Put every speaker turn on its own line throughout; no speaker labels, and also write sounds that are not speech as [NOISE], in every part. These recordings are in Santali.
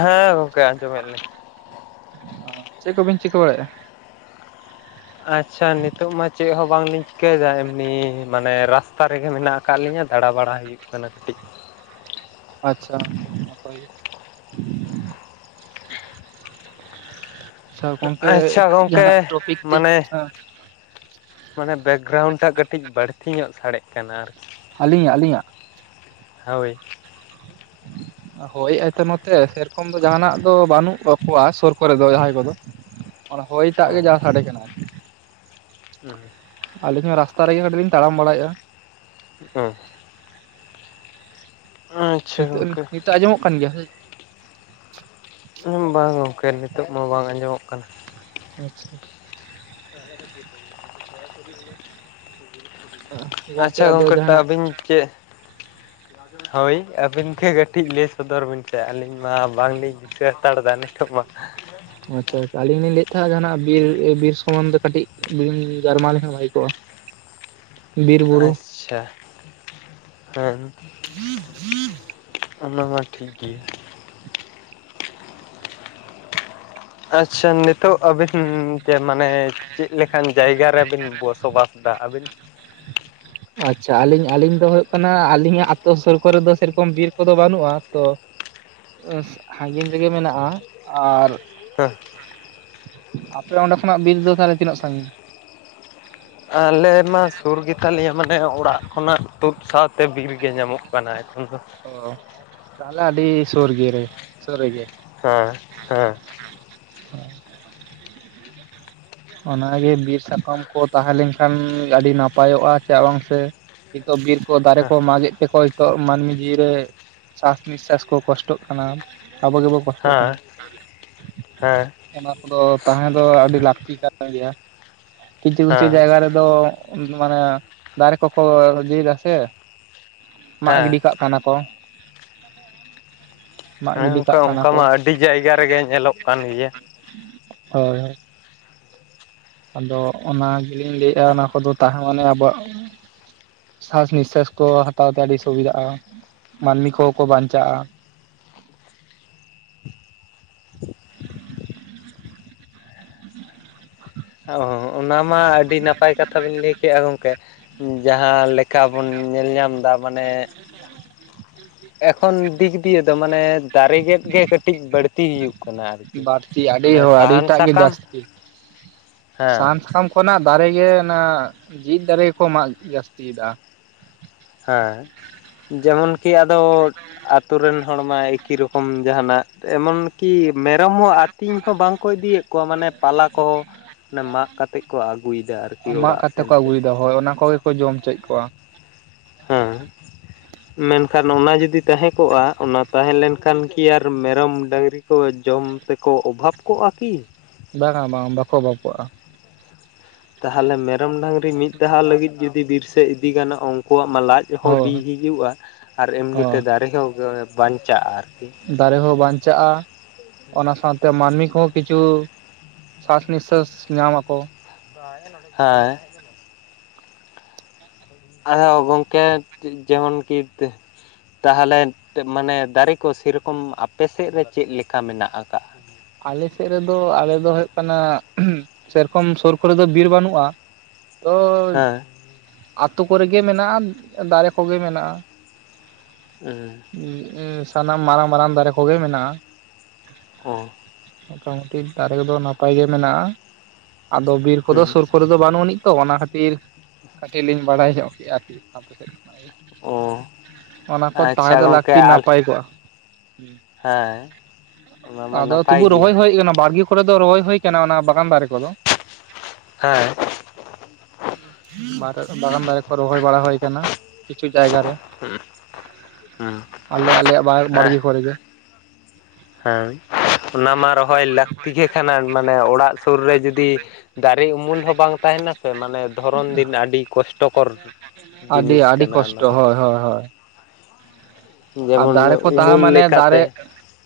ᱦᱮᱸ ᱜᱚᱝᱠᱮ ᱟᱸᱡᱚᱢᱮᱜᱼᱟ ᱞᱤᱧ᱾
ᱚ ᱪᱮᱜ ᱠᱚᱵᱤᱱ ᱪᱤᱠᱟᱹ ᱵᱟᱲᱟᱭᱮᱜᱼᱟ?
ᱟᱪᱪᱷᱟ ᱱᱤᱛᱚᱜ ᱢᱟ ᱪᱮᱜ ᱦᱚᱸ ᱵᱟᱝᱞᱤᱧ ᱪᱤᱠᱟᱹᱭᱫᱟ ᱮᱢᱱᱤ ᱢᱟᱱᱮ ᱨᱟᱥᱛᱟ ᱨᱮᱜᱮ ᱢᱮᱱᱟᱜ ᱟᱠᱟᱜ ᱞᱤᱧᱟᱹ ᱫᱟᱬᱟ ᱵᱟᱲᱟ ᱦᱩᱭᱩᱜ ᱠᱟᱱᱟ ᱠᱟᱹᱴᱤᱡ᱾
ᱟᱪᱪᱷᱟ ᱱᱟᱯᱟᱭ ᱜᱮ᱾ ᱥᱟ ᱜᱚᱝᱠᱮ
ᱟᱪᱪᱷᱟ ᱜᱚᱝᱠᱮ
ᱡᱟᱦᱟᱸᱱᱟᱜ ᱴᱚᱯᱤᱠ ᱛᱮ
ᱢᱟᱱᱮ ᱢᱟᱱᱮ ᱵᱮᱠᱜᱨᱟᱣᱩᱱᱰ ᱴᱟᱜ ᱠᱟᱹᱴᱤᱡ ᱵᱟᱹᱲᱛᱤ ᱧᱚᱜ ᱥᱟᱰᱮᱜ ᱠᱟᱱᱟ ᱟᱨ
ᱟᱹᱞᱤᱧᱟᱜ ᱟᱹᱞᱤᱧᱟᱜ?
ᱦᱳᱭ
[INAUDIBLE] ᱦᱳᱭ ᱮ ᱟᱭᱛᱚ ᱱᱚᱛᱮ ᱥᱮᱨᱚᱠᱚᱢ ᱫᱚ ᱡᱟᱦᱟᱱᱟᱜ ᱫᱚ ᱵᱟᱱᱩᱜ ᱚᱠᱚᱣᱟ ᱥᱳᱨ ᱠᱚᱨᱮ ᱫᱚ ᱡᱟᱦᱟᱸᱭ ᱠᱚᱫᱚ᱾ ᱚᱱᱟ ᱦᱚᱭ ᱴᱟᱜ ᱜᱮ ᱡᱟ ᱥᱟᱰᱮ ᱠᱟᱱᱟ ᱟᱨ
[INAUDIBLE]
ᱟᱞᱤᱧ ᱦᱚᱸ ᱨᱟᱥᱛᱟ ᱨᱮᱜᱮ ᱠᱟᱹᱴᱤᱡ ᱞᱤᱧ ᱛᱟᱲᱟᱢ ᱵᱟᱲᱟᱭᱮᱜᱼᱟ᱾
ᱦᱩᱸ ᱟᱪᱪᱷᱟ
ᱱᱤᱛᱚᱜ
ᱜᱚᱝᱠᱮ
ᱱᱤᱛᱚᱜ ᱟᱸᱡᱚᱢᱚᱜ ᱠᱟᱱ ᱜᱮᱭᱟ ᱥᱮ?
ᱵᱟᱝ ᱜᱚᱝᱠᱮ ᱱᱤᱛᱚᱜ ᱢᱟ ᱵᱟᱝ ᱟᱸᱡᱚᱢᱚᱜ ᱠᱟᱱᱟ᱾
ᱟᱪᱪᱷᱟ ᱾
ᱟᱪᱪᱷᱟ ᱜᱚᱝᱠᱮ ᱴᱟ ᱟᱵᱤᱧ ᱪᱮᱹ ᱦᱳᱭ ᱟᱹᱵᱤᱱ ᱜᱮ ᱠᱟᱹᱴᱤᱡ ᱞᱮᱥ ᱥᱚᱫᱚᱨ ᱵᱤᱱ ᱥᱮ ᱟᱞᱤᱧ ᱢᱟ ᱵᱟᱝᱞᱤᱧ ᱫᱤᱥᱟᱹ ᱦᱟᱛᱟᱲ ᱫᱟ ᱱᱤᱛᱚᱜ ᱢᱟ᱾
ᱟᱪᱪᱷᱟ ᱟᱪᱷᱟ ᱟᱞᱤᱧ ᱞᱤᱧ ᱞᱟᱹᱭᱮᱜ ᱛᱟᱦᱮᱸᱜᱼᱟ ᱡᱟᱦᱟᱱᱟᱜ ᱵᱤᱨ ᱤ ᱵᱤᱨ ᱥᱚᱢᱟᱱᱫᱮ ᱠᱟᱹᱴᱤᱡ ᱵᱤᱱ ᱜᱟᱨᱢᱟᱣ ᱞᱮᱠᱷᱟᱱ ᱵᱷᱟᱜᱤ ᱠᱚᱜᱼᱟ ᱵᱤᱨ ᱵᱩᱨᱩ
ᱪᱷᱟ ᱦᱮᱸ ᱚᱱᱟ ᱢᱟ ᱴᱷᱤᱠ ᱜᱤ᱾ ᱟᱪᱪᱷᱟ ᱱᱤᱛᱚᱜ ᱟᱵᱮᱱ ᱛᱮ ᱢᱟᱱᱮ ᱪᱮᱜ ᱞᱮᱠᱟᱱ ᱡᱟᱭᱜᱟ ᱨᱮᱵᱤᱱ ᱵᱚᱥᱚᱵᱟᱥ ᱫᱟ ᱟᱵᱤᱱ?
ᱟᱪᱪᱷᱟ ᱟᱞᱤᱧ ᱟᱞᱤᱧ ᱫᱚ ᱦᱩᱭᱳᱜ ᱠᱟᱱᱟ ᱟᱞᱤᱧᱟᱜ ᱟᱛᱳ ᱥᱩᱨ ᱠᱚᱨᱮ ᱫᱚ ᱥᱮᱨᱚᱠᱚᱢ ᱵᱤᱨ ᱠᱚᱫᱚ ᱵᱟᱹᱱᱩᱜᱼᱟ ᱛᱚ ᱟᱺᱥ ᱦᱟᱺᱜᱤᱧ ᱨᱮᱜᱮ ᱢᱮᱱᱟᱜᱼᱟ ᱟᱨ
[INAUDIBLE]
ᱟᱯᱮ ᱚᱸᱰᱮ ᱠᱷᱚᱱᱟᱜ ᱵᱤᱨ ᱫᱚ ᱛᱟᱦᱞᱮ ᱛᱤᱱᱟᱹᱜ ᱥᱟᱺᱜᱤᱧ?
ᱟᱞᱮ ᱢᱟ ᱥᱩᱨ ᱜᱮ ᱛᱟᱞᱮᱭᱟ ᱢᱟᱱᱮ ᱚᱲᱟᱜ ᱠᱷᱚᱱᱟᱜ ᱛᱳᱫ ᱥᱟᱶᱛᱮ ᱵᱤᱨ ᱜᱮ ᱧᱟᱢᱚᱜ᱾ ᱯᱟᱱᱟ ᱮᱠᱷᱚᱱ ᱫᱚ
ᱚ ᱛᱟᱦᱞᱮ ᱟᱹᱰᱤ ᱥᱳᱨᱜᱮ ᱨᱮ ᱥᱳᱨ ᱨᱮᱜᱮ᱾
ᱦᱮᱸ ᱦᱮᱸ
[INAUDIBLE] ᱚᱱᱟᱜᱮ ᱵᱤᱨ ᱥᱟᱠᱟᱢ ᱠᱚ ᱛᱟᱦᱮᱸ ᱞᱮᱱᱠᱷᱟᱱ ᱟᱹᱰᱤ ᱱᱟᱯᱟᱭᱚᱜᱼᱟ ᱪᱟᱜ ᱵᱟᱝ ᱥᱮ ᱱᱤᱛᱚᱜ ᱵᱤᱨ ᱠᱚ ᱫᱟᱨᱮ ᱠᱚ ᱢᱟᱜᱮᱜ ᱛᱮᱠᱚ ᱦᱤᱛᱚᱜ ᱢᱟᱱᱢᱤ ᱤ-ᱨᱮ ᱥᱟᱥᱱᱤᱥᱥᱟᱥ ᱠᱚ ᱠᱚᱥᱴᱚᱜ ᱠᱟᱱᱟ ᱟᱵᱚ ᱜᱮᱵᱚ ᱠᱚᱥᱴᱚᱜ ᱠᱟᱱᱟ
ᱦᱮᱸ ᱦᱮᱸ
ᱚᱱᱟ ᱠᱚᱫᱚ ᱛᱟᱦᱮᱸ ᱫᱚ ᱟᱹᱰᱤ ᱞᱟᱠᱛᱤ ᱠᱟᱱ ᱜᱮᱭᱟ᱾ ᱠᱤᱪᱷᱩ ᱠᱤᱪᱷᱩ
ᱦᱮᱸ
ᱡᱟᱭᱜᱟ ᱨᱮ ᱫᱚ ᱢᱟᱱᱮ ᱫᱟᱨᱮ ᱠᱚᱠᱚ ᱤᱡᱟᱹᱭᱫᱟ ᱥᱮ ᱢᱟᱜ
ᱦᱮᱸ
ᱜᱤᱰᱤ ᱠᱟᱜ ᱠᱟᱱᱟ ᱠᱚ᱾ ᱢᱟᱜ
ᱦᱮᱸ
ᱜᱤᱰᱤ
ᱜᱚᱝᱠᱮ
ᱠᱟᱜ ᱠᱟᱱᱟ
ᱚᱝᱠᱟ
ᱠᱚ
ᱢᱟ ᱟᱹᱰᱤ ᱡᱟᱭᱜᱟ ᱨᱮᱜᱮ ᱧᱮᱞᱚᱜ ᱠᱟᱱ ᱜᱮᱭᱟ᱾
ᱦᱳᱭ ᱦᱳᱭ᱾ ᱟᱫᱚ ᱚᱱᱟ ᱜᱮᱞᱤᱧ ᱞᱟᱹᱭᱮᱜᱼᱟ ᱚᱱᱟ ᱠᱚᱫᱚ ᱛᱟᱦᱮᱸ ᱢᱟᱱᱮ ᱟᱵᱚᱣᱟᱜ ᱥᱟᱥ ᱱᱤᱥᱥᱟᱥ ᱠᱚ ᱦᱟᱛᱟᱣ ᱛᱮ ᱟᱹᱰᱤ ᱥᱩᱵᱤᱫᱟᱜᱼᱟ ᱢᱟᱱᱢᱤ ᱠᱚᱦᱚᱸ ᱠᱚ ᱵᱟᱧᱪᱟᱜᱼᱟ᱾
ᱚ ᱚᱱᱟ ᱢᱟ ᱟᱹᱰᱤ ᱱᱟᱯᱟᱭ ᱠᱟᱛᱷᱟ ᱵᱤᱱ ᱞᱟᱹᱭ ᱠᱮᱜᱼᱟ ᱜᱚᱝᱠᱮ᱾ ᱡᱟᱦᱟᱸ ᱞᱮᱠᱟ ᱵᱚᱱ ᱧᱮᱞ ᱧᱟᱢᱫᱟ ᱢᱟᱱᱮ ᱮᱠᱷᱚᱱ ᱫᱤᱠ ᱫᱤᱭᱮ ᱫᱚ ᱢᱟᱱᱮ ᱫᱟᱨᱮ ᱜᱮᱫ ᱜᱮ ᱠᱟᱹᱴᱤᱡ ᱵᱟᱹᱲᱛᱤ ᱤᱭᱩ
ᱵᱟᱴᱛᱤ ᱟᱹᱰᱤ ᱦᱚ ᱟᱰᱤᱴᱟᱜ ᱜᱮ
ᱥᱟᱠᱟᱢ
ᱡᱟᱥᱛᱤ
ᱦᱮᱸ
ᱥᱟᱦᱟᱱ ᱥᱟᱠᱟᱢ ᱠᱷᱚᱱᱟᱜ ᱫᱟᱨᱮ ᱜᱮ ᱚᱱᱟ ᱡᱤᱣᱤᱫ ᱫᱟᱨᱮ ᱜᱮᱠᱚ ᱢᱟᱜ ᱡᱟᱥᱛᱤᱭᱫᱟ᱾
ᱦᱮᱸ ᱡᱮᱢᱚᱱ ᱠᱤ ᱟᱫᱚ ᱟᱛᱳ ᱨᱮᱱ ᱦᱚᱲᱢᱟᱭ ᱮᱠᱤ ᱨᱚᱠᱚᱢ ᱡᱟᱦᱟᱱᱟᱜ ᱮᱢᱚᱱ ᱠᱤ ᱢᱮᱨᱚᱢ ᱦᱚᱸ ᱟᱛᱤᱧ ᱦᱚᱸ ᱵᱟᱝ ᱠᱚ ᱤᱫᱤᱭᱮᱜ ᱠᱚᱣᱟ ᱢᱟᱱᱮ ᱯᱟᱞᱟ ᱠᱚᱦᱚ ᱚᱱᱟ ᱢᱟᱜ ᱠᱟᱛᱮᱜ ᱠᱚ ᱟᱜᱩᱭᱫᱟ ᱟᱨᱠᱤ
ᱢᱟᱜ
ᱚᱲᱟᱜ
ᱠᱟᱛᱮ ᱠᱚ
ᱥᱮᱱᱛᱮ᱾
ᱟᱹᱜᱩᱭᱮᱫᱟ ᱦᱳᱭ ᱚᱱᱟ ᱠᱚᱜᱮ ᱠᱚ ᱡᱚᱢ ᱪᱚᱭᱮᱫ ᱠᱚᱣᱟ᱾
ᱦᱮᱸ᱾ ᱢᱮᱱᱠᱷᱟᱱ ᱚᱱᱟ ᱡᱩᱫᱤ ᱛᱟᱦᱮᱸ ᱠᱚᱜ-ᱟ ᱚᱱᱟ ᱛᱟᱦᱮᱸ ᱞᱮᱱᱠᱷᱟᱱ ᱠᱤ ᱟᱨ ᱢᱮᱨᱚᱢ ᱰᱟᱝᱨᱤ ᱦᱳᱭ ᱡᱚᱢ ᱛᱮᱠᱚ ᱚᱵᱷᱟᱵᱽ ᱠᱚᱜ-ᱟ ᱠᱤ?
ᱵᱟᱝᱟ ᱵᱟᱝ ᱵᱟᱠᱚ ᱚᱵᱷᱟᱯ ᱠᱚᱜᱼᱟ᱾
ᱛᱟᱦᱚᱞᱮ ᱢᱮᱨᱚᱢ ᱰᱟᱝᱨᱤ ᱢᱤᱫ ᱫᱷᱟᱣ ᱞᱟᱹᱜᱤᱫ ᱡᱩᱫᱤ ᱵᱤᱨ ᱥᱮᱫ ᱤᱫᱤ ᱜᱟᱱᱚᱜ ᱩᱱᱠᱩᱣᱟᱜ ᱢᱟ ᱞᱟᱡ ᱦᱚᱸ ᱵᱤ
ᱦᱳᱭ
ᱦᱤᱡᱩᱜᱼᱟ ᱟᱨ ᱮᱢᱱᱤᱛᱮ
ᱦᱳᱭ
ᱫᱟᱨᱮ ᱦᱚᱸ ᱜᱮ ᱵᱟᱧᱪᱟᱜᱼᱟ ᱟᱨᱠᱤ᱾
ᱫᱟᱨᱮ ᱦᱚᱸ ᱵᱟᱧᱪᱟᱜᱼᱟ, ᱚᱱᱟ ᱥᱟᱶᱛᱮ ᱢᱟᱹᱱᱢᱤ ᱠᱚᱦᱚᱸ ᱠᱤᱪᱷᱩ ᱥᱟᱥ ᱱᱤᱥᱥᱟᱹᱥ ᱧᱟᱢ ᱟᱠᱚ᱾
ᱦᱮᱸ᱾ ᱟᱫᱚ ᱜᱚᱝᱠᱮ ᱡᱮᱢᱚᱱ ᱠᱤᱛ ᱛᱟᱦᱚᱞᱮ ᱢᱟᱱᱮ ᱫᱟᱨᱮ ᱠᱚ ᱥᱮᱨᱚᱠᱚᱢ ᱟᱯᱮ ᱥᱮᱫ ᱨᱮ ᱪᱮᱫ ᱞᱮᱠᱟ ᱢᱮᱱᱟᱜ ᱟᱠᱟᱜ-ᱟ?
ᱟᱞᱮ ᱥᱮᱫ ᱨᱮᱫᱚ ᱟᱞᱮ ᱫᱚ ᱦᱩᱭᱩᱜ ᱠᱟᱱᱟ ᱥᱮᱨᱚᱠᱚᱢ ᱥᱩᱨ ᱠᱚᱨᱮ ᱫᱚ ᱵᱤᱨ ᱵᱟᱹᱱᱩᱜᱼᱟ ᱛᱚ ᱟᱹᱛᱳ ᱠᱚᱨᱮ ᱜᱮ ᱢᱮᱱᱟᱜᱼᱟ, ᱫᱟᱨᱮ ᱠᱚᱜᱮ ᱢᱮᱱᱟᱜᱼᱟ᱾
ᱮᱸ᱾
ᱩᱸ ᱩᱸ ᱥᱟᱱᱟᱢ ᱢᱟᱨᱟᱝ ᱢᱟᱨᱟᱝ ᱫᱟᱨᱮ ᱠᱚᱜᱮ ᱢᱮᱱᱟᱜᱼᱟ᱾
ᱚ᱾
ᱢᱚᱴᱟᱢᱩᱴᱤ ᱫᱟᱨᱮ ᱠᱚᱫᱚ ᱱᱟᱯᱟᱭ ᱜᱮ ᱢᱮᱱᱟᱜᱼᱟ, ᱟᱫᱚ ᱵᱤᱨ ᱠᱚᱫᱚ
ᱦᱩᱸ
ᱥᱩᱨ ᱠᱚ ᱫᱚ ᱵᱟᱹᱱ ᱟᱹᱱᱤᱡ ᱛᱚ ᱚᱱᱟ ᱠᱷᱟᱹᱛᱤᱨ ᱠᱟᱹᱴᱤᱡ ᱞᱤᱧ ᱵᱟᱲᱟᱭ ᱧᱚᱜ ᱠᱮᱫᱼᱟ ᱟᱨᱠᱤ ᱟᱯᱮ ᱥᱮᱫ᱾
ᱚ
ᱚᱱᱟ ᱠᱚ
ᱟᱪᱪᱷᱟ
ᱛᱟᱦᱮᱸ ᱫᱚ
ᱜᱚᱝᱠᱮ
ᱞᱟᱹᱠᱛᱤ
ᱟᱞᱮ
ᱱᱟᱯᱟᱭ ᱠᱚᱜᱼᱟ᱾
ᱦᱮᱸ᱾ ᱚᱱᱟ ᱢᱟ
ᱟᱫᱚ
ᱱᱟᱯᱟᱭ
ᱛᱚᱵᱩ
ᱜᱮᱭᱟ
ᱨᱚᱦᱚᱭ ᱦᱩᱭ ᱟᱠᱟᱱᱟ ᱵᱟᱲᱜᱮ ᱠᱚᱨᱮ ᱫᱚ ᱨᱚᱦᱚᱭ ᱦᱩᱭ ᱟᱠᱟᱱᱟ ᱚᱱᱟ ᱵᱟᱜᱟᱱ ᱫᱟᱨᱮ ᱠᱚᱫᱚ᱾
ᱦᱮᱸ᱾
ᱢᱟᱨᱮ ᱵᱟᱜᱟᱱ ᱫᱟᱨᱮ ᱠᱚ ᱨᱚᱦᱚᱭ ᱵᱟᱲᱟ ᱦᱩᱭ ᱟᱠᱟᱱᱟ᱾ ᱠᱤᱪᱷᱩ ᱡᱟᱭᱜᱟ ᱨᱮ, ᱟᱞᱮ ᱟᱞᱮᱭᱟᱜ ᱵᱟᱲᱜᱮ ᱠᱚᱨᱮ ᱜᱮ᱾
ᱦᱳᱭ, ᱚᱱᱟ ᱢᱟ ᱨᱚᱦᱚᱭ ᱞᱟᱹᱠᱛᱤ ᱜᱮ ᱠᱟᱱᱟ ᱢᱟᱱᱮ ᱚᱲᱟᱜ ᱥᱩᱨ ᱨᱮ ᱡᱩᱫᱤ ᱫᱟᱨᱮ ᱩᱢᱩᱞ ᱦᱚᱸ ᱵᱟᱝ ᱛᱟᱦᱮᱱᱟ ᱥᱮ ᱢᱟᱱᱮ ᱫᱷᱚᱨᱚᱱ ᱫᱤᱱ ᱟᱹᱰᱤ ᱠᱚᱥᱴᱚᱠᱚᱨ
ᱟᱹᱰᱤ
ᱡᱤᱱᱤᱥ
ᱟᱹᱰᱤ
ᱠᱟᱱᱟ ᱚᱱᱟ
ᱠᱚᱥᱴᱚ
ᱫᱚ
ᱦᱳᱭ ᱦᱳᱭ ᱦᱳᱭ᱾ ᱟᱨ
ᱡᱮᱢᱚᱱ
ᱫᱟᱨᱮ ᱠᱚ ᱛᱟᱦᱮᱸ
ᱩᱢᱩᱞ
ᱢᱟᱱᱮ ᱫᱟᱨᱮ,
ᱞᱮᱠᱟᱛᱮ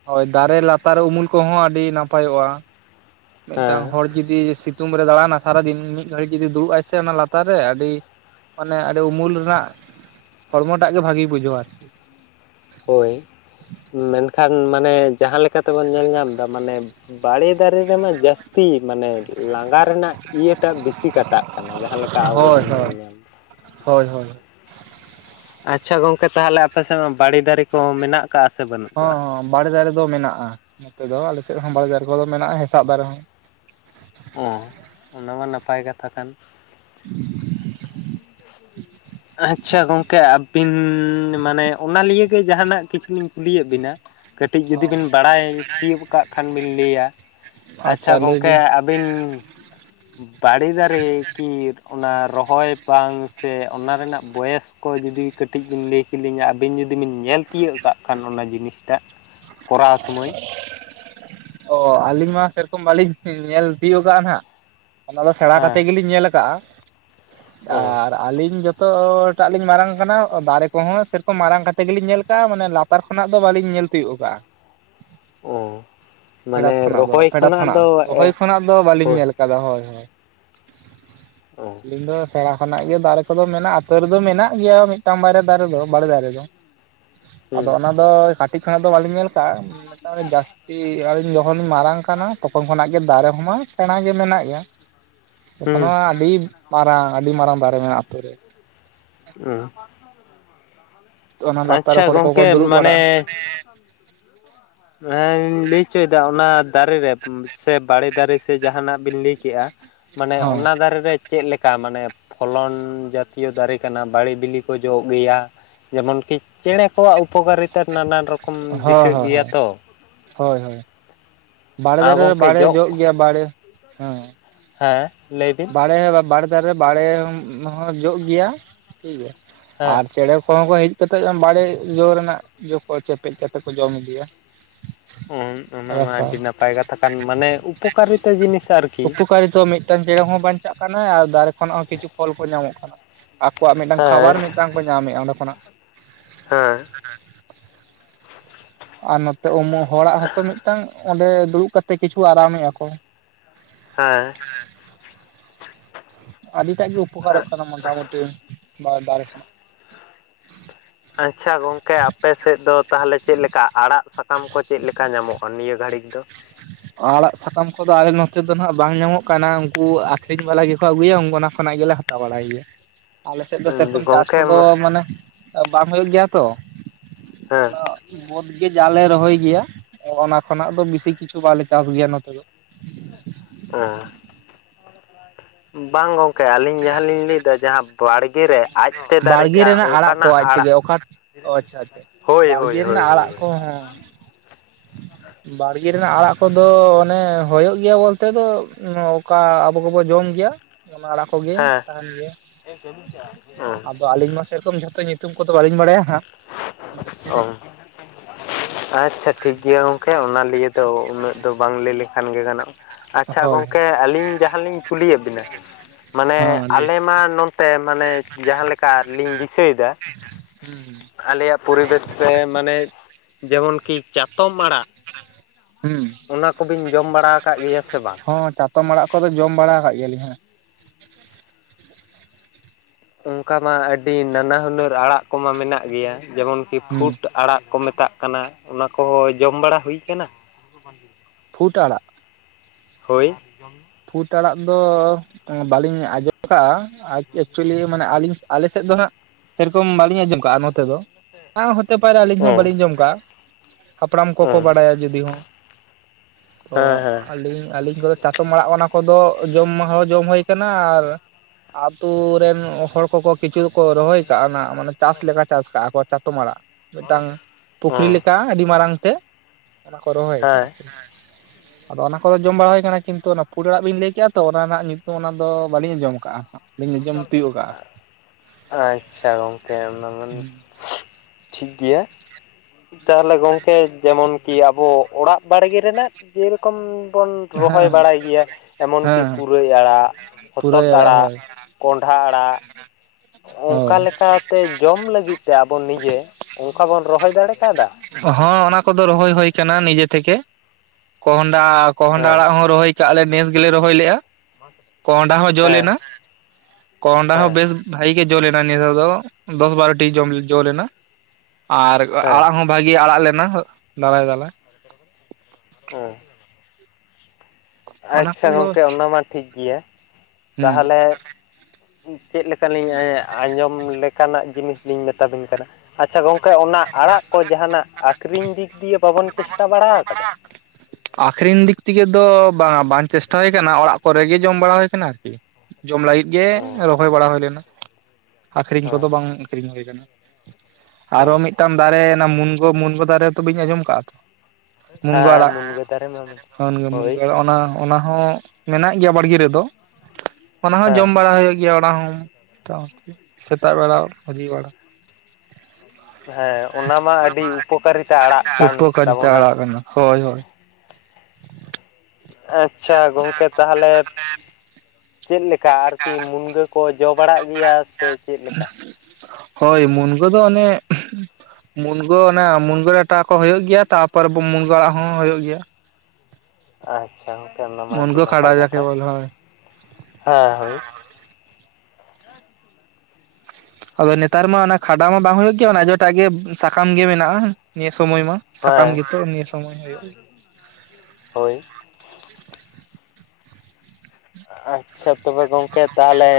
ᱦᱳᱭ ᱫᱟᱨᱮ ᱞᱟᱛᱟᱨ ᱩᱢᱩᱞ ᱠᱚᱦᱚᱸ ᱟᱹᱰᱤ ᱱᱟᱯᱟᱭᱚᱜᱼᱟ᱾ ᱢᱤᱫᱴᱟᱝ
ᱦᱮᱸ
ᱦᱚᱲ ᱡᱩᱫᱤ ᱥᱤᱛᱩᱝ ᱨᱮ ᱫᱟᱬᱟᱱᱟ ᱥᱟᱨᱟ ᱫᱤᱱ ᱢᱤᱫ ᱜᱷᱟᱹᱲᱤᱡ ᱡᱩᱫᱤ ᱫᱩᱲᱩᱵ ᱟᱭ ᱥᱮ ᱚᱱᱟ ᱞᱟᱛᱟᱨ ᱨᱮ ᱟᱹᱰᱤ ᱢᱟᱱᱮ ᱟᱹᱰᱤ ᱩᱢᱩᱞ ᱨᱮᱱᱟᱜ ᱦᱚᱲᱢᱚᱴᱟᱜ ᱜᱮ ᱵᱷᱟᱜᱮᱭ ᱵᱩᱡᱷᱟᱹᱣᱟ᱾
ᱦᱳᱭ᱾ ᱢᱮᱱᱠᱷᱟᱱ ᱢᱟᱱᱮ ᱡᱟᱦᱟᱸ ᱞᱮᱠᱟ ᱛᱮᱵᱚᱱ ᱧᱮᱞ ᱧᱟᱢ ᱮᱫᱟ ᱢᱟᱱᱮ ᱵᱟᱲᱮ ᱫᱟᱨᱮ ᱨᱮᱢᱟ ᱡᱟᱹᱥᱛᱤ ᱛᱤ ᱢᱟᱱᱮ ᱞᱟᱸᱜᱟ ᱨᱮᱱᱟᱜ ᱤᱭᱟᱹᱴᱟᱜ ᱵᱮᱥᱤ ᱠᱟᱴᱟᱜ ᱠᱟᱱᱟ ᱡᱟᱦᱟᱸ ᱞᱮᱠᱟ ᱟᱵᱚ
ᱦᱳᱭ
ᱵᱚᱱ
ᱦᱳᱭ
ᱧᱮᱞ ᱧᱟᱢ ᱫᱟ᱾
ᱦᱳᱭ ᱦᱳᱭ᱾
ᱟᱪᱪᱷᱟ ᱜᱚᱝᱠᱮ ᱛᱟᱦᱚᱞᱮ ᱟᱯᱮ ᱥᱮᱫ ᱢᱟ ᱵᱟᱲᱮ ᱫᱟᱨᱮ ᱠᱚᱦᱚᱸ ᱢᱮᱱᱟᱜ? ᱠᱟᱜᱼᱟ ᱥᱮ ᱵᱟᱹᱱᱩᱜ
ᱦᱚᱸ
ᱠᱟᱜᱼᱟ
ᱦᱚᱸ ᱵᱟᱲᱮ ᱫᱟᱨᱮ ᱫᱚ ᱢᱮᱱᱟᱜᱼᱟ ᱱᱚᱛᱮ ᱫᱚ ᱟᱞᱮ ᱥᱮᱫ ᱦᱚᱸ ᱵᱟᱲᱮ ᱫᱟᱨᱮ ᱠᱚᱫᱚ ᱢᱮᱱᱟᱜᱼᱟ ᱦᱮᱸᱥᱟᱜ ᱫᱟᱨᱮ ᱦᱚᱸ᱾
ᱚ ᱚᱱᱟᱢᱟ ᱱᱟᱯᱟᱭ ᱠᱟᱛᱷᱟ ᱠᱟᱱ᱾
[INAUDIBLE]
ᱟᱪᱪᱷᱟ ᱜᱚᱝᱠᱮ ᱟᱹᱵᱤᱱ ᱢᱟᱱᱮ ᱚᱱᱟ ᱞᱤᱭᱮ ᱡᱟᱦᱟᱱᱟᱜ ᱠᱤᱪᱷᱩ ᱞᱤᱧ ᱠᱩᱞᱤᱭᱮᱫ ᱵᱤᱱᱟ᱾ ᱠᱟᱹᱴᱤᱡ ᱡᱩᱫᱤ
ᱦᱚᱸ
ᱵᱮᱱ ᱵᱟᱲᱟᱭ ᱛᱤᱭᱳᱜ ᱠᱟᱜ ᱠᱷᱟᱱ ᱵᱤᱱ ᱞᱟᱹᱭᱟ ᱟᱪᱪᱷᱟ
ᱞᱟᱹᱭ
ᱜᱚᱝᱠᱮ
ᱵᱤᱱ
ᱟᱹᱵᱤᱱ ᱵᱟᱲᱮ ᱫᱟᱨᱮ ᱠᱤ ᱚᱱᱟ ᱨᱚᱦᱚᱭ ᱵᱟᱝ ᱥᱮ ᱚᱱᱟ ᱨᱮᱱᱟᱜ ᱵᱚᱭᱮᱥ ᱠᱚ ᱡᱩᱫᱤ ᱠᱟᱹᱴᱤᱡ ᱵᱤᱱ ᱞᱟᱹᱭ ᱠᱤᱞᱤᱧᱟ ᱟᱹᱵᱤᱱ ᱡᱩᱫᱤ ᱵᱤᱱ ᱧᱮᱞ ᱛᱤᱭᱟᱹᱜ ᱠᱟᱜ ᱠᱷᱟᱱ ᱚᱱᱟ ᱡᱤᱱᱤᱥᱴᱟᱜ ᱠᱚᱨᱟᱣ ᱥᱩᱢᱚᱭ᱾
ᱚ ᱟᱹᱞᱤᱧ ᱢᱟ ᱥᱮᱨᱚᱠᱚᱢ ᱵᱟᱹᱞᱤᱧ ᱧᱮᱞ ᱛᱤᱭᱩᱜ ᱟᱠᱟᱫ-ᱟ ᱱᱟᱦᱟᱜ᱾ ᱚᱱᱟ ᱫᱚ ᱥᱮᱬᱟ ᱠᱟᱛᱮᱜ
ᱦᱮᱸ
ᱜᱮᱞᱤᱧ ᱧᱮᱞ ᱟᱠᱟᱜ-ᱟ
ᱚ
ᱟᱨ ᱟᱹᱞᱤᱧ ᱡᱚᱛᱚ ᱴᱟᱜ ᱞᱤᱧ ᱢᱟᱨᱟᱝ ᱠᱟᱱᱟ ᱫᱟᱨᱮ ᱠᱚᱦᱚᱸ ᱥᱮᱨᱚᱠᱚᱢ ᱢᱟᱨᱟᱝ ᱠᱟᱛᱮ ᱜᱮᱞᱤᱧ ᱧᱮᱞ ᱠᱟᱜ-ᱟ ᱢᱟᱱᱮ ᱞᱟ ᱞᱟᱛᱟᱨ ᱠᱷᱚᱱᱟᱜ ᱫᱚ ᱵᱟᱹᱞᱤᱧ ᱧᱮᱞ ᱛᱤᱭᱳᱜ ᱟᱠᱟᱜ-ᱟ᱾
ᱚ
ᱯᱷᱮᱰᱟᱛ
ᱢᱟᱱᱮ
ᱠᱷᱚᱱᱟᱜ ᱫᱚ
ᱨᱚᱦᱚᱭ
ᱯᱷᱮᱰᱟᱛ
ᱠᱷᱚᱱᱟᱜ ᱫᱚ ᱮ
ᱨᱚᱦᱚᱭ ᱠᱷᱚᱱᱟᱜ ᱫᱚ ᱵᱟᱹᱞᱤᱧ
ᱦᱳᱭ
ᱧᱮᱞ ᱟᱠᱟᱫᱟ ᱦᱳᱭ ᱦᱳᱭ᱾
ᱚᱻ
ᱟᱹᱞᱤᱧ ᱫᱚ ᱥᱮᱬᱟ ᱠᱷᱚᱱᱟᱜ ᱜᱮ ᱫᱟᱨᱮ ᱠᱚᱫᱚ ᱢᱮᱱᱟᱜ-ᱟ᱾ ᱟᱹᱛᱩ ᱨᱮᱫᱚ ᱢᱮᱱᱟᱜ ᱜᱮᱭᱟ ᱢᱤᱫᱴᱟᱝ ᱵᱟᱨᱭᱟ ᱫᱟᱨᱮ ᱫᱚ ᱵᱟᱲᱮ ᱫᱟᱨᱮ ᱫᱚ᱾ ᱟᱫᱚ
ᱦᱩᱸ
ᱚᱱᱟ ᱫᱚ ᱠᱟᱹᱴᱤᱡ ᱠᱷᱚᱱᱟᱜ ᱫᱚ ᱵᱟᱹᱞᱤᱧ ᱧᱮᱞ ᱠᱟᱜ-ᱟ ᱢᱤᱫᱴᱟᱝ ᱡᱟᱹᱥᱛᱤ ᱟᱹᱞᱤᱧ ᱡᱚᱠᱷᱚᱱ ᱞᱤᱧ ᱢᱟᱨᱟᱝ ᱠᱟᱱᱟ ᱛᱚᱠᱷᱚᱱ ᱠᱷᱚᱱᱟᱜ ᱜᱮ ᱫᱟᱨᱮ ᱦᱚᱸᱢᱟ ᱥᱮᱬᱟ ᱜᱮ ᱢᱮᱱᱟᱜ ᱜᱮᱭᱟ᱾ ᱮᱠᱷᱚᱱᱳ ᱟᱹᱰᱤ ᱢᱟᱨᱟᱝ ᱟᱹᱰᱤ ᱢᱟᱨᱟᱝ ᱫᱟᱨᱮ ᱢᱮᱱᱟᱜ-ᱟ ᱟᱛᱩ ᱨᱮ᱾
ᱮᱸ
ᱚᱱᱟ ᱞᱟᱛᱟᱨ ᱨᱮ
ᱟᱪᱪᱷᱟ
ᱦᱚᱲ ᱠᱚᱠᱚ
ᱜᱚᱝᱠᱮ
ᱫᱩᱲᱩᱵ
ᱢᱟᱱᱮ
ᱵᱟᱲᱟᱜᱼᱟ
ᱦᱮᱸ ᱤᱧ ᱞᱟᱹᱭ ᱪᱚᱭᱫᱟ ᱚᱱᱟ ᱫᱟᱨᱮ ᱨᱮ ᱥᱮ ᱵᱟᱲᱮ ᱫᱟᱨᱮ ᱥᱮ ᱡᱟᱦᱟᱸᱱᱟᱜ ᱵᱤᱱ ᱞᱟᱹᱭ ᱠᱮᱜ-ᱟ ᱢᱟᱱᱮ
ᱦᱚᱸ
ᱚᱱᱟ ᱫᱟᱨᱮ ᱨᱮ ᱪᱮᱫ ᱞᱮᱠᱟ ᱢᱟᱱᱮ ᱯᱷᱚᱞᱚᱱ ᱡᱟᱹᱛᱤᱭᱚ ᱫᱟᱨᱮ ᱠᱟᱱᱟ ᱵᱟᱲᱮ ᱵᱤᱞᱤ ᱠᱚ ᱡᱚᱜ ᱜᱮᱭᱟ? ᱡᱮᱢᱚᱱ ᱠᱤ ᱪᱮᱬᱮ ᱠᱚᱣᱟᱜ ᱩᱯᱚᱠᱟᱨᱤᱛᱟ ᱱᱟᱱᱟᱱ ᱨᱚᱠᱚᱢ
ᱦᱚᱸ
ᱫᱤᱥᱟᱹᱜ
ᱦᱚᱸ
ᱜᱮᱭᱟ᱾
ᱦᱚᱸ
ᱛᱚ
ᱦᱳᱭ ᱦᱳᱭ ᱵᱟᱲᱮ
ᱟᱨ
ᱫᱟᱨᱮ ᱫᱚ
ᱜᱚᱝᱠᱮ
ᱵᱟᱲᱮ ᱡᱚᱜ ᱜᱮᱭᱟ ᱵᱟᱲᱮ ᱦᱮᱸ᱾
ᱦᱮᱸ ᱞᱟᱹᱭ ᱵᱤᱱ
ᱵᱟᱲᱮ ᱵᱟᱲᱮ ᱫᱷᱟᱨᱮ ᱵᱟᱲᱮ ᱦᱚᱸᱢ ᱦᱚᱸ ᱡᱚᱜ ᱜᱮᱭᱟ᱾ ᱴᱷᱤᱠ ᱜᱮᱭᱟ
ᱦᱮᱸ
ᱟᱨ ᱪᱮᱬᱮ ᱠᱚᱦᱚᱸ ᱠᱚ ᱦᱮᱡ ᱠᱟᱛᱮᱜ ᱟᱢ ᱵᱟᱲᱮ ᱡᱚ ᱨᱮᱱᱟᱜ ᱡᱚ ᱠᱚ ᱪᱮᱯᱮᱡ ᱠᱟᱛᱮ ᱠᱚ ᱡᱚᱢ ᱤᱫᱤᱭᱟ᱾
ᱚᱢ ᱚᱱᱟ ᱢᱟ
ᱨᱟᱥᱟ
ᱟᱹᱰᱤ ᱱᱟᱯᱟᱭ ᱠᱟᱛᱷᱟ ᱠᱟᱱ ᱢᱟᱱᱮ ᱩᱯᱚᱠᱟᱨᱤᱛᱟ ᱡᱤᱱᱤᱥ ᱟᱨᱠᱤ᱾
ᱩᱯᱚᱠᱟᱨᱤᱛᱚ ᱢᱤᱫᱴᱟᱝ ᱪᱮᱬᱮ ᱦᱚᱸ ᱵᱟᱧᱪᱟᱜ ᱠᱟᱱᱟᱭ ᱟᱨ ᱫᱟᱨᱮ ᱠᱷᱚᱱᱟᱜ ᱦᱚᱸ ᱠᱤᱪᱷᱩ ᱯᱷᱚᱞ ᱠᱚ ᱧᱟᱢᱚᱜ ᱠᱟᱱᱟ᱾ ᱟᱠᱚᱣᱟᱜ ᱢᱤᱫᱴᱟᱝ ᱠᱷᱟᱵᱟᱨ
ᱦᱮᱸ
ᱢᱤᱫ ᱴᱟᱝ ᱠᱚ ᱧᱟᱢᱮᱜ-ᱟ ᱚᱸᱰᱮ ᱠᱷᱚᱱᱟᱜ᱾
ᱦᱮᱸ
ᱟᱨ ᱱᱚᱛᱮ ᱩᱢᱩᱜ ᱦᱚᱲᱟᱜ ᱦᱚᱸᱛᱚ ᱢᱤᱫᱴᱟᱝ ᱚᱸᱰᱮ ᱫᱩᱲᱩᱵ ᱠᱟᱛᱮ ᱠᱤᱪᱷᱩ ᱟᱨᱟᱢᱮᱜ ᱟᱠᱚ᱾
ᱦᱮᱸ
ᱟᱹᱰᱤᱴᱟᱜ ᱜᱮ ᱩᱯᱚᱠᱟᱨᱚᱜ ᱠᱟᱱᱟ ᱢᱚᱴᱟ ᱢᱩᱴᱤ ᱵᱟᱲᱮ ᱫᱟᱨᱮ ᱠᱷᱚᱱᱟᱜ᱾
ᱟᱪᱪᱷᱟ ᱜᱚᱝᱠᱮ ᱟᱯᱮ ᱥᱮᱫ ᱫᱚ ᱛᱟᱦᱞᱮ ᱪᱮᱫ ᱞᱮᱠᱟ ᱟᱲᱟᱜ ᱥᱟᱠᱟᱢ ᱠᱚ ᱪᱮᱫ ᱞᱮᱠᱟ ᱧᱟᱢᱚᱜ-ᱟ ᱱᱤᱭᱟᱹ ᱜᱷᱟᱹᱲᱤᱡ ᱫᱚ?
[UNINTELLIGIBLE] ᱟᱲᱟᱜ ᱥᱟᱠᱟᱢ ᱠᱚᱫᱚ ᱟᱞᱮ ᱱᱚᱛᱮ ᱫᱚ ᱱᱟᱦᱟᱜ ᱵᱟᱝ ᱧᱟᱢᱚᱜ ᱠᱟᱱᱟ᱾ ᱩᱝᱠᱩ ᱟᱹᱠᱷᱨᱤᱧ ᱵᱟᱞᱟ ᱜᱮᱠᱚ ᱟᱹᱜᱩᱭᱟ ᱩᱝᱠᱩ ᱚᱱᱟ ᱠᱷᱚᱱᱟᱜ ᱜᱮᱞᱮ ᱦᱟᱛᱟᱣ᱾ ᱛᱟ ᱵᱟᱲᱟᱭ ᱜᱮᱭᱟ᱾ ᱟᱞᱮ ᱥᱮᱜ ᱫᱚ ᱥᱮᱨᱚᱠᱚᱢ ᱪᱟᱥ
ᱜᱚᱝᱠᱮ
ᱠᱚᱫᱚ ᱢᱟᱱᱮ ᱵᱟᱝ ᱦᱩᱭᱩᱜ ᱜᱮᱭᱟ ᱛᱚ
ᱦᱮᱸ
ᱚᱱᱟ ᱵᱟᱹᱫᱽ ᱜᱮ ᱡᱟᱞᱮ ᱨᱚᱦᱚᱭ ᱜᱮᱭᱟ ᱚᱱᱟ ᱠᱷᱚᱱᱟᱜ ᱫᱚ ᱵᱤᱥᱤ ᱠᱤᱪᱷᱩ ᱵᱟᱞᱮ ᱪᱟᱥ ᱜᱮᱭᱟ ᱱᱚᱛᱮ ᱫᱚ᱾
ᱚᱸ ᱵᱟᱝ ᱜᱚᱝᱠᱮ ᱟᱹᱞᱤᱧ ᱡᱟᱦᱟᱸ ᱞᱤᱧ ᱞᱟᱹᱭ ᱫᱟ ᱡᱟᱦᱟᱸ ᱵᱟᱲᱜᱮ ᱨᱮ ᱟᱡ ᱛᱮ
ᱵᱟᱲᱜᱮ
ᱫᱟᱨᱮᱜ-ᱟ
ᱨᱮᱱᱟᱜ ᱟᱲᱟᱜ
ᱚᱱᱠᱟᱱᱟᱜ
ᱠᱚ ᱟᱡ
ᱟᱲᱟᱜ᱾
ᱛᱮᱜᱮ ᱚᱠᱟ ᱚ ᱟᱪᱪᱷᱟ ᱟᱪᱪᱷᱟ
ᱦᱳᱭ ᱦᱳᱭ
ᱵᱟᱲᱜᱮ
ᱦᱳᱭ
ᱨᱮᱱᱟᱜ
ᱦᱳᱭ
ᱟᱲᱟᱜ
ᱦᱳᱭ
ᱠᱚ ᱦᱮᱸ ᱵᱟᱲᱜᱮ ᱨᱮᱱᱟᱜ ᱟᱲᱟᱜ ᱠᱚ ᱫᱚ ᱚᱱᱮ ᱦᱳᱭᱳᱜ ᱜᱮᱭᱟ ᱵᱚᱞᱛᱮ ᱫᱚ ᱚᱠᱟ ᱟᱵᱚ ᱠᱚᱵᱚ ᱡᱚᱢ ᱜᱮᱭᱟ ᱚᱱᱟ ᱟᱲᱟᱜ᱾ ᱠᱚᱜᱮ
ᱦᱮᱸ
ᱛᱟᱦᱮᱸᱱ ᱜᱮ ᱟᱫᱚ ᱟᱹᱞᱤᱧ ᱢᱟ ᱥᱮᱨᱚᱠᱚᱢ ᱡᱚᱛᱷᱚ ᱧᱩᱛᱩᱢ ᱠᱚᱫᱚ ᱵᱟᱹᱞᱤᱧ ᱵᱟᱲᱟᱭᱟ ᱦᱟᱸᱜ ᱚᱱᱟ ᱠᱷᱟᱹᱛᱤᱨ
ᱚ
ᱨᱮ
ᱟᱪᱪᱷᱟ ᱴᱷᱤᱠ ᱜᱮᱭᱟ ᱜᱚᱝᱠᱮ ᱚᱱᱟ ᱞᱤᱭᱟᱹ ᱫᱚ ᱩᱱᱟᱹᱜ ᱫᱚ ᱵᱟᱝ ᱞᱟᱹᱭ ᱞᱮᱠᱷᱟᱱ ᱜᱮ ᱜᱟᱱᱚᱜ-ᱟ᱾ ᱟᱪᱪᱷᱟ
ᱦᱳᱭ
ᱜᱚᱢᱠᱮ ᱟᱹᱞᱤᱧ ᱡᱟᱦᱟᱸᱞᱤᱧ ᱠᱩᱞᱤᱭᱮᱫ ᱵᱤᱱᱟ, ᱢᱟᱱᱮ
ᱦᱚᱸ ᱞᱟᱹᱭ
ᱟᱞᱮ ᱢᱟ ᱱᱚᱱᱛᱮ ᱢᱟᱱᱮ ᱡᱟᱦᱟᱸ ᱞᱮᱠᱟ ᱟᱨᱞᱤᱧ ᱫᱤᱥᱟᱹᱭ ᱫᱟ,
ᱦᱩᱸ᱾
ᱯᱚᱨᱤᱵᱮᱥ ᱛᱮ ᱢᱟᱱᱮ ᱡᱮᱢᱚᱱ ᱠᱤ ᱪᱟᱛᱚᱢ ᱟᱲᱟᱜ,
ᱦᱩᱸ᱾
ᱚᱱᱟ ᱠᱚᱫᱤᱧ ᱡᱚᱢ ᱵᱟᱲᱟ ᱟᱠᱟᱫ ᱜᱮᱭᱟ ᱥᱮ ᱵᱟᱝ
ᱦᱚᱸ ᱪᱟᱛᱚᱢ ᱟᱲᱟᱜ ᱠᱚᱫᱚ ᱡᱚᱢ ᱵᱟᱲᱟ ᱠᱟᱜ ᱜᱮᱭᱟᱞᱤᱧ ᱦᱮᱸ᱾
ᱚᱝᱠᱟ ᱢᱟ ᱟᱹᱰᱤ ᱱᱟᱱᱟ ᱦᱩᱱᱟᱹᱨ ᱟᱲᱟᱜ ᱠᱚᱢᱟ ᱢᱮᱱᱟᱜ ᱜᱮᱭᱟ ᱡᱮᱢᱚᱱ ᱠᱤ
ᱦᱩᱸ
ᱯᱷᱩᱴ ᱟᱲᱟᱜ ᱠᱚ ᱢᱮᱛᱟᱜ ᱠᱟᱱᱟ ᱚᱱᱟ ᱠᱚᱦᱚᱸ ᱡᱚᱢ ᱵᱟᱲᱟ ᱦᱩᱭ ᱠᱟᱱᱟ?
ᱯᱷᱩᱴ ᱟᱲᱟᱜ?
ᱦᱳᱭ᱾
ᱯᱷᱩᱴ ᱟᱲᱟᱜ ᱫᱚ ᱟ ᱵᱟᱹᱞᱤᱧ ᱟᱡᱸᱡᱚᱢ ᱠᱟᱜᱼᱟ ᱮᱠᱪᱩᱞᱤ ᱢᱟᱱᱮ ᱟᱞᱤᱧ ᱟᱞᱮᱥᱮᱜ ᱫᱚ ᱦᱟᱸᱜ ᱥᱮᱨᱚᱠᱚᱢ ᱵᱟᱹᱞᱤᱧ ᱟᱸᱡᱚᱢ ᱠᱟᱜᱼᱟ ᱱᱚᱛᱮ ᱫᱚ ᱦᱟᱸ ᱦᱚᱛᱮ ᱯᱟᱨᱮ ᱟᱹᱞᱤᱧ ᱦᱚᱸ
ᱚᱸ
ᱵᱞᱤᱧ ᱟᱸᱡᱚᱢ ᱠᱟᱜᱼᱟ᱾ ᱦᱟᱯᱲᱟᱢ ᱠᱚᱠᱚ
ᱚᱸ
ᱵᱟᱟᱭᱟ ᱡᱩᱫᱤ ᱦᱚᱸ ᱛᱚ
ᱦᱮᱸ ᱦᱮᱸ
ᱟᱹᱞᱤᱧ ᱟᱹᱞᱤᱧ ᱠᱚᱫᱚ ᱛᱚᱢ ᱟᱲᱟᱜ ᱚᱱᱟ ᱠᱚᱫᱚ ᱡᱚᱢ ᱦᱚᱸ ᱡᱚᱢ ᱦᱩᱭ ᱠᱟᱱᱟ ᱟᱨ ᱟᱛᱩ ᱨᱮᱱ ᱦᱚᱲ ᱠᱚᱠᱚ ᱠᱤᱪᱷᱩ ᱫᱚᱠᱚ ᱨᱚᱦᱚᱭ ᱠᱟᱜᱼᱟ, ᱚᱱᱟ ᱢᱟᱱᱮ ᱪᱟᱥ ᱞᱮᱠᱟ ᱪᱟᱥ ᱠᱟᱜᱼᱟ ᱠᱚ ᱪᱟᱛᱚᱢ ᱟᱲᱟᱜ᱾ ᱢᱤᱫᱴᱟᱝ ᱯᱩᱠᱷᱨᱤ
ᱚᱸ
ᱞᱮᱠᱟ ᱟᱹᱰᱤ ᱢᱟᱲᱟᱝ ᱛᱮ ᱚᱱᱟ ᱠᱚ ᱨᱚᱦᱚᱭ ᱠᱟᱜ
ᱦᱮᱸ
ᱟᱠᱤᱱ ᱟᱫᱚ ᱚᱱᱟ ᱠᱚ ᱡᱚᱢ ᱵᱟᱲᱟ ᱦᱩᱭ ᱠᱟᱱᱟ, ᱠᱤᱱᱛᱩ ᱚᱱᱟ ᱯᱩᱸᱰ ᱟᱲᱟᱜ ᱵᱤᱱ ᱞᱟᱹᱭᱠᱮᱜᱼᱟ ᱛᱚ ᱚᱱᱟ ᱨᱮᱱᱟᱜ ᱧᱩᱛᱩᱢ ᱚᱱᱟ ᱫᱚ ᱵᱟᱞᱤᱧ ᱟᱸᱡᱚᱢ ᱠᱟᱜᱼᱟ ᱦᱟᱸᱜ᱾ ᱵᱟᱹᱞᱤᱧ
ᱟᱢ
ᱟᱸᱡᱚᱢ
ᱫᱚ
ᱛᱤᱭᱳᱜ ᱠᱟᱜᱼᱟ
ᱟᱪᱪᱷᱟ ᱜᱚᱝᱠᱮ ᱚᱱᱟ ᱢᱟ ᱴᱷᱤᱠ ᱜᱤᱭᱟ ᱛᱟᱦᱚᱞᱮ ᱜᱚᱝᱠᱮ ᱡᱮᱢᱚᱱ ᱠᱤ ᱟᱵᱚ ᱚᱲᱟᱜ ᱵᱟᱲᱜᱮ ᱨᱮᱱᱟᱜ ᱡᱮᱨᱚᱠᱚᱢ ᱵᱚᱱ ᱨᱚᱦᱚᱭ
ᱦᱮᱸ
ᱵᱟᱲᱟᱭ ᱜᱮᱭᱟ ᱮᱢᱚᱱ ᱠᱤ
ᱦᱮᱸ
ᱯᱩᱨᱟᱹᱭ ᱟᱲᱟᱜ ᱦᱚᱛᱚᱫ
ᱯᱩᱨᱟᱹᱭ
ᱟᱲᱟᱜ,
ᱦᱳᱭ
ᱠᱚᱸᱰᱷᱟ ᱟᱲᱟᱜ ᱚᱝᱠᱟ
ᱦᱳᱭ
ᱞᱮᱠᱟᱛᱮ ᱡᱚᱢ ᱞᱟᱹᱜᱤᱫ ᱛᱮ ᱟᱵᱚ ᱱᱤᱡᱮ ᱚᱱᱠᱟ ᱵᱚᱱ ᱨᱚᱦᱚᱭ ᱫᱟᱲᱮ ᱠᱟᱣᱫᱟ?
ᱦᱚᱸ ᱚᱱᱟ ᱠᱚᱫᱚ ᱨᱚᱦᱚᱭ ᱦᱳᱭ ᱠᱟᱱᱟ ᱱᱤᱡᱮ ᱛᱮᱜᱮ ᱠᱚᱦᱚᱱᱫᱟ ᱠᱚᱦᱚᱸᱱᱰᱟ
ᱦᱮᱸ
ᱟᱲᱟᱜ ᱦᱚᱸ ᱨᱚᱦᱚᱭ ᱪᱟᱜ ᱟᱞᱮ ᱱᱮᱥ ᱜᱮᱞᱮ ᱨᱚᱦᱚᱭ ᱞᱮᱜᱼᱟ ᱠᱚᱦᱚᱸᱰᱟ ᱦᱚᱸ ᱡᱚ ᱞᱮᱱᱟ
ᱦᱮᱸ
ᱠᱚᱦᱚᱸᱰᱟ ᱦᱚᱸ
ᱦᱮᱸ
ᱵᱮᱥ ᱵᱷᱟᱜᱤ ᱜᱮ ᱡᱚ ᱞᱮᱱᱟ ᱱᱤᱭᱮᱫᱷᱟᱣ ᱫᱚ ᱫᱚᱥ ᱵᱟᱨᱚᱴᱤ ᱡᱚᱢ ᱡᱚ ᱞᱮᱱᱟ, ᱟᱨ
ᱦᱮᱸ
ᱟᱲᱟᱜ ᱦᱚᱸ ᱵᱷᱟᱜᱤ ᱟᱲᱟᱜ ᱞᱮᱱᱟ ᱫᱟᱞᱟᱭ ᱫᱟᱞᱟᱭ᱾
ᱚᱸ᱾
ᱚᱱᱟ
ᱟᱪᱪᱷᱟ
ᱠᱚᱫᱚ
ᱜᱚᱝᱠᱮ ᱚᱱᱟ ᱢᱟ ᱴᱷᱤᱠ ᱜᱮᱭᱟ,
ᱦᱩᱸ
ᱛᱟᱦᱟᱞᱮ ᱪᱮᱜ ᱞᱮᱠᱟᱞᱤᱧ ᱟᱸᱡᱚᱢ ᱞᱮᱠᱟᱱᱟᱜ ᱡᱤᱱᱤᱥ ᱞᱤᱧ ᱢᱮᱛᱟᱵᱤᱱ ᱠᱟᱱᱟ ᱟᱪᱪᱷᱟ ᱜᱚᱝ ᱠᱮ ᱚᱱᱟ ᱟᱲᱟᱜ ᱠᱚ ᱡᱟᱦᱟᱸᱱᱟᱜ ᱟᱠᱷᱨᱤᱧ ᱫᱤᱠ ᱫᱤᱭᱮ ᱵᱟᱵᱚᱱ ᱪᱮᱥᱴᱟ ᱵᱟᱲᱟ ᱠᱟᱫᱟ?
[INAUDIBLE] ᱟᱠᱷᱨᱤᱧ ᱫᱤᱠ ᱛᱤᱜᱮ ᱫᱚ ᱵᱟᱝᱟ ᱵᱟᱝ ᱪᱮᱥᱴᱟ ᱦᱳᱭ ᱠᱟᱱᱟ ᱚᱲᱟᱜ ᱠᱚᱨᱮ ᱜᱮ ᱡᱚᱢ ᱵᱟᱲᱟ ᱦᱩᱭ ᱠᱟᱱᱟ ᱟᱨᱠᱤ᱾ ᱡᱚᱢ ᱞᱟᱹᱜᱤᱫ ᱜᱮ
ᱚᱸ
ᱨᱚᱦᱚᱭ ᱵᱟᱲᱟ ᱦᱩᱭ ᱞᱮᱱᱟ ᱟᱠᱷᱨᱤᱧ ᱠᱚᱫᱚ
ᱦᱮᱸ
ᱵᱟᱝ ᱟᱠᱷᱨᱤᱧ ᱦᱩᱭ ᱠᱟᱱᱟ᱾ ᱟᱨᱦᱚ
ᱚᱸ
ᱢᱤᱫᱴᱟᱝ ᱫᱟᱨᱮ ᱚᱱᱟ ᱢᱩᱱᱜᱚ ᱢᱩᱱᱜᱚ ᱫᱟᱨᱮ ᱫᱚᱵᱤᱧ ᱟᱸᱡᱚᱢ ᱠᱟᱜᱼᱟ ᱛᱚ?
ᱦᱮᱸ
ᱢᱩᱱᱜᱟᱹᱟᱲᱟᱜ
ᱢᱩᱱᱜᱟᱹ ᱫᱟᱨᱮ ᱢᱟ
ᱟᱸ
ᱦᱳᱭ
ᱢᱩᱱᱜᱟᱹ ᱟᱲᱟᱜ ᱚᱱᱟ ᱚᱱᱟ ᱦᱚᱸ ᱢᱮᱱᱟᱜ ᱜᱮᱭᱟ ᱵᱟᱲᱜᱮ ᱨᱮᱫᱚ ᱚᱱᱟ ᱦᱚᱸ
ᱦᱮᱸ
ᱡᱚᱢ ᱵᱟᱲᱟ ᱦᱩᱭᱩᱜ ᱜᱤᱭᱟ ᱚᱱᱟ ᱦᱚᱸ ᱢᱚᱴᱟ ᱢᱚᱢᱤ ᱥᱮᱛᱟᱜ ᱵᱮᱲᱟ ᱵᱷᱟᱡᱤ ᱵᱟᱲᱟ᱾
ᱦᱮᱸ ᱚᱱᱟ ᱢᱟ ᱟᱹᱰᱤ ᱩᱯᱚᱠᱟᱨᱤᱛᱟ ᱟᱲᱟᱜ ᱠᱟᱱ ᱛᱟᱵᱚᱱᱟ᱾
ᱚᱱᱟ ᱦᱚᱭ ᱦᱚᱭ᱾
ᱟᱪᱪᱷᱟ ᱜᱚᱢᱠᱮ ᱛᱟᱦᱚᱞᱮ ᱪᱮᱜᱞᱮᱠᱟ ᱟᱨᱠᱤ ᱢᱩᱱᱜᱟᱹ ᱠᱚ ᱡᱚ ᱵᱟᱲᱟᱜ ᱜᱮᱭᱟ ᱥᱮ ᱪᱮᱜᱞᱮᱠᱟ?
ᱦᱳᱭ ᱢᱩᱱᱜᱟᱹ ᱫᱚ ᱚᱱᱮ ᱢᱩᱱᱜᱟᱹ ᱚᱱᱟ ᱢᱩᱱᱜᱟᱹ ᱰᱟᱴᱟ ᱠᱚ ᱦᱳᱭᱳᱜ ᱜᱤᱭᱟ ᱛᱟ ᱯᱟᱨᱵ ᱢᱩᱱᱜᱟ. ᱟᱲᱟᱜ ᱦᱚᱸ ᱦᱩᱭᱩᱜ ᱜᱮᱭᱟ᱾
ᱟᱪᱪᱷᱟ ᱜᱚᱝᱠᱮ ᱚᱱᱟ ᱢᱟ ᱟᱹᱰᱤ
ᱢᱩᱱᱜᱟᱹ
ᱱᱟᱯᱟᱭ
ᱠᱷᱟᱰᱟ ᱡᱟᱠᱮ
ᱠᱟᱛᱷᱟ
ᱵᱚᱞᱮ ᱦᱳᱭ
ᱦᱮᱸ ᱦᱳᱭ᱾
ᱟᱫᱚ ᱱᱮᱛᱟᱨ ᱢᱟ ᱚᱱᱟ ᱠᱷᱟᱰᱟ ᱢᱟ ᱵᱟᱝ ᱦᱳᱭᱳᱜ ᱜᱮᱭᱟ ᱚᱱᱟ ᱡᱚ ᱴᱟᱜ ᱜᱮ ᱥᱟᱠᱟᱢ ᱜᱮ ᱢᱮᱱᱟᱜᱼᱟ ᱱᱤᱭᱟᱹ ᱥᱳᱢᱚᱭ ᱢᱟ᱾ ᱥᱟᱠᱟᱢ
ᱦᱮᱸ
ᱜᱮᱛᱚ ᱱᱤᱭᱟᱹ ᱥᱚᱢᱚᱭ ᱦᱳᱭᱳᱜ᱾
ᱦᱳᱭ ᱟᱪᱪᱷᱟ ᱛᱚᱵᱮ ᱜᱚᱝᱠᱮ ᱛᱟᱦᱟᱞᱮ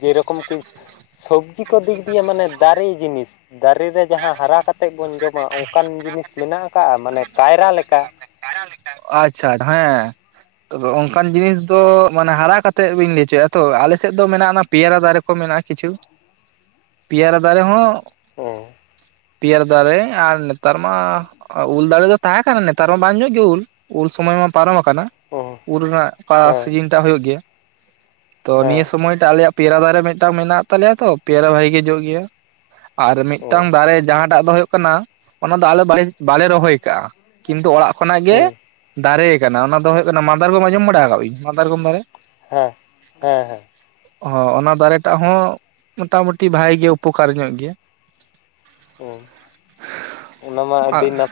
ᱡᱮᱨᱚᱠᱚᱢ ᱠᱤ ᱥᱳᱵ ᱡᱤ ᱠᱚ ᱫᱤᱠ ᱫᱤᱭᱮ ᱢᱟᱱᱮ ᱫᱟᱨᱮ ᱡᱤᱱᱤᱥ᱾ ᱫᱟᱨᱮ ᱨᱮ ᱡᱟᱦᱟᱸ ᱦᱟᱨᱟ ᱠᱟᱛᱮᱫ ᱵᱚᱱ ᱡᱚᱢᱟ ᱚᱱᱠᱟᱱ ᱡᱤᱱᱤᱥ ᱢᱮᱱᱟᱜ ᱟᱠᱟᱜᱼᱟ ᱢᱟᱱᱮ ᱠᱟᱭᱨᱟ ᱞᱮᱠᱟ?
ᱟᱪᱪᱷᱟ ᱦᱮᱸ᱾ ᱛᱚᱵᱮ ᱚᱱᱠᱟᱱ ᱡᱤᱱᱤᱥ ᱫᱚ ᱢᱟᱱᱮ ᱦᱟᱨᱟ ᱠᱟᱛᱮᱜ ᱵᱤᱱ ᱞᱟᱹᱭ ᱦᱚᱪᱚᱭᱮᱜ-ᱟ ᱛᱚ ᱟᱞᱮᱥᱮᱫ ᱫᱚ ᱢᱮᱱᱟᱜᱼᱟ ᱚᱱᱟ ᱯᱤᱭᱟᱨᱟ ᱫᱟᱨᱮ ᱠᱚ ᱢᱮᱱᱟᱜᱼᱟ ᱠᱤᱪᱷᱩ ᱯᱤᱭᱟᱨᱟ ᱫᱟᱨᱮ ᱦᱚᱸ
ᱚ
ᱯᱤᱭᱟᱨᱟ ᱫᱟᱨᱮ ᱟᱨ ᱱᱮᱛᱟᱨ ᱢᱟ ᱩᱞ ᱫᱟᱨᱮ ᱫᱚ ᱛᱟᱦᱮᱸ ᱠᱟᱱᱟ ᱱᱮᱛᱟᱨ ᱢᱟ ᱵᱟᱝ ᱡᱚᱜ ᱜᱮ ᱩᱞ᱾ ᱩᱞ ᱥᱚᱢᱚᱭ ᱢᱟ ᱯᱟᱨᱚᱢ ᱟᱠᱟᱱᱟ
ᱦᱮᱸ
ᱩᱞ ᱨᱮᱱᱟᱜ ᱚᱠᱟ
ᱦᱮᱸ
ᱥᱤᱡᱤᱱ ᱴᱟᱜ ᱦᱩᱭᱩᱜ ᱜᱮᱭᱟ᱾ ᱛᱚ
ᱦᱮᱸ
ᱱᱤᱭᱟᱹ ᱥᱚᱢᱚᱭ ᱴᱟᱜ ᱟᱞᱮᱭᱟᱜ ᱯᱮᱭᱟᱨᱟ ᱫᱟᱨᱮ ᱢᱤᱫᱴᱟᱝ ᱢᱮᱱᱟᱜ ᱛᱟᱞᱮᱭᱟ ᱛᱚ ᱯᱮᱭᱟᱨᱟ ᱵᱷᱟᱜᱤ ᱜᱤ ᱡᱚᱜ ᱜᱮᱭᱟ᱾ ᱟᱨ ᱢᱤᱫᱴᱟᱝ ᱫᱟᱨᱮ ᱡᱟᱦᱟᱸᱴᱟᱜ ᱫᱚ ᱦᱩᱭᱩᱜ ᱠᱟᱱᱟ ᱚᱱᱟ ᱫᱚ ᱟᱞᱮ ᱵᱟᱞᱮ ᱵᱟᱞᱮ ᱨᱚᱦᱚᱭ ᱠᱟᱜ -ᱟ᱾ ᱠᱤᱱᱛᱩ ᱚᱲᱟᱜ ᱠᱷᱚᱱᱟᱜ ᱜᱮ
ᱦᱮᱸ
ᱫᱟᱨᱮ ᱠᱟᱱᱟ ᱚᱱᱟ ᱫᱚ ᱦᱳᱭᱳᱜ ᱠᱟᱱᱟ ᱢᱟᱫᱟᱨᱜᱚᱢ ᱟᱸᱡᱚᱢ ᱵᱟᱲᱟ ᱟᱠᱟᱜᱵᱤᱱ ᱢᱟᱫᱟᱨᱠᱚᱢ ᱫᱟᱨᱮ?
ᱦᱮᱸ ᱦᱮᱸ
ᱦᱚᱸ ᱚᱱᱟ ᱫᱟᱨᱮᱴᱟᱜ ᱦᱚᱸ ᱢᱚᱴᱟᱢᱩᱴᱤ ᱵᱷᱟᱜᱤ ᱜᱮ ᱩᱯᱚᱠᱟᱨ ᱧᱚᱜ ᱜᱮᱭᱟ᱾ [INAUDIBLE]
ᱩᱸ [INAUDIBLE] ᱚᱱᱟᱢᱟ ᱟᱹᱰᱤ ᱱᱟᱯᱟᱼᱼ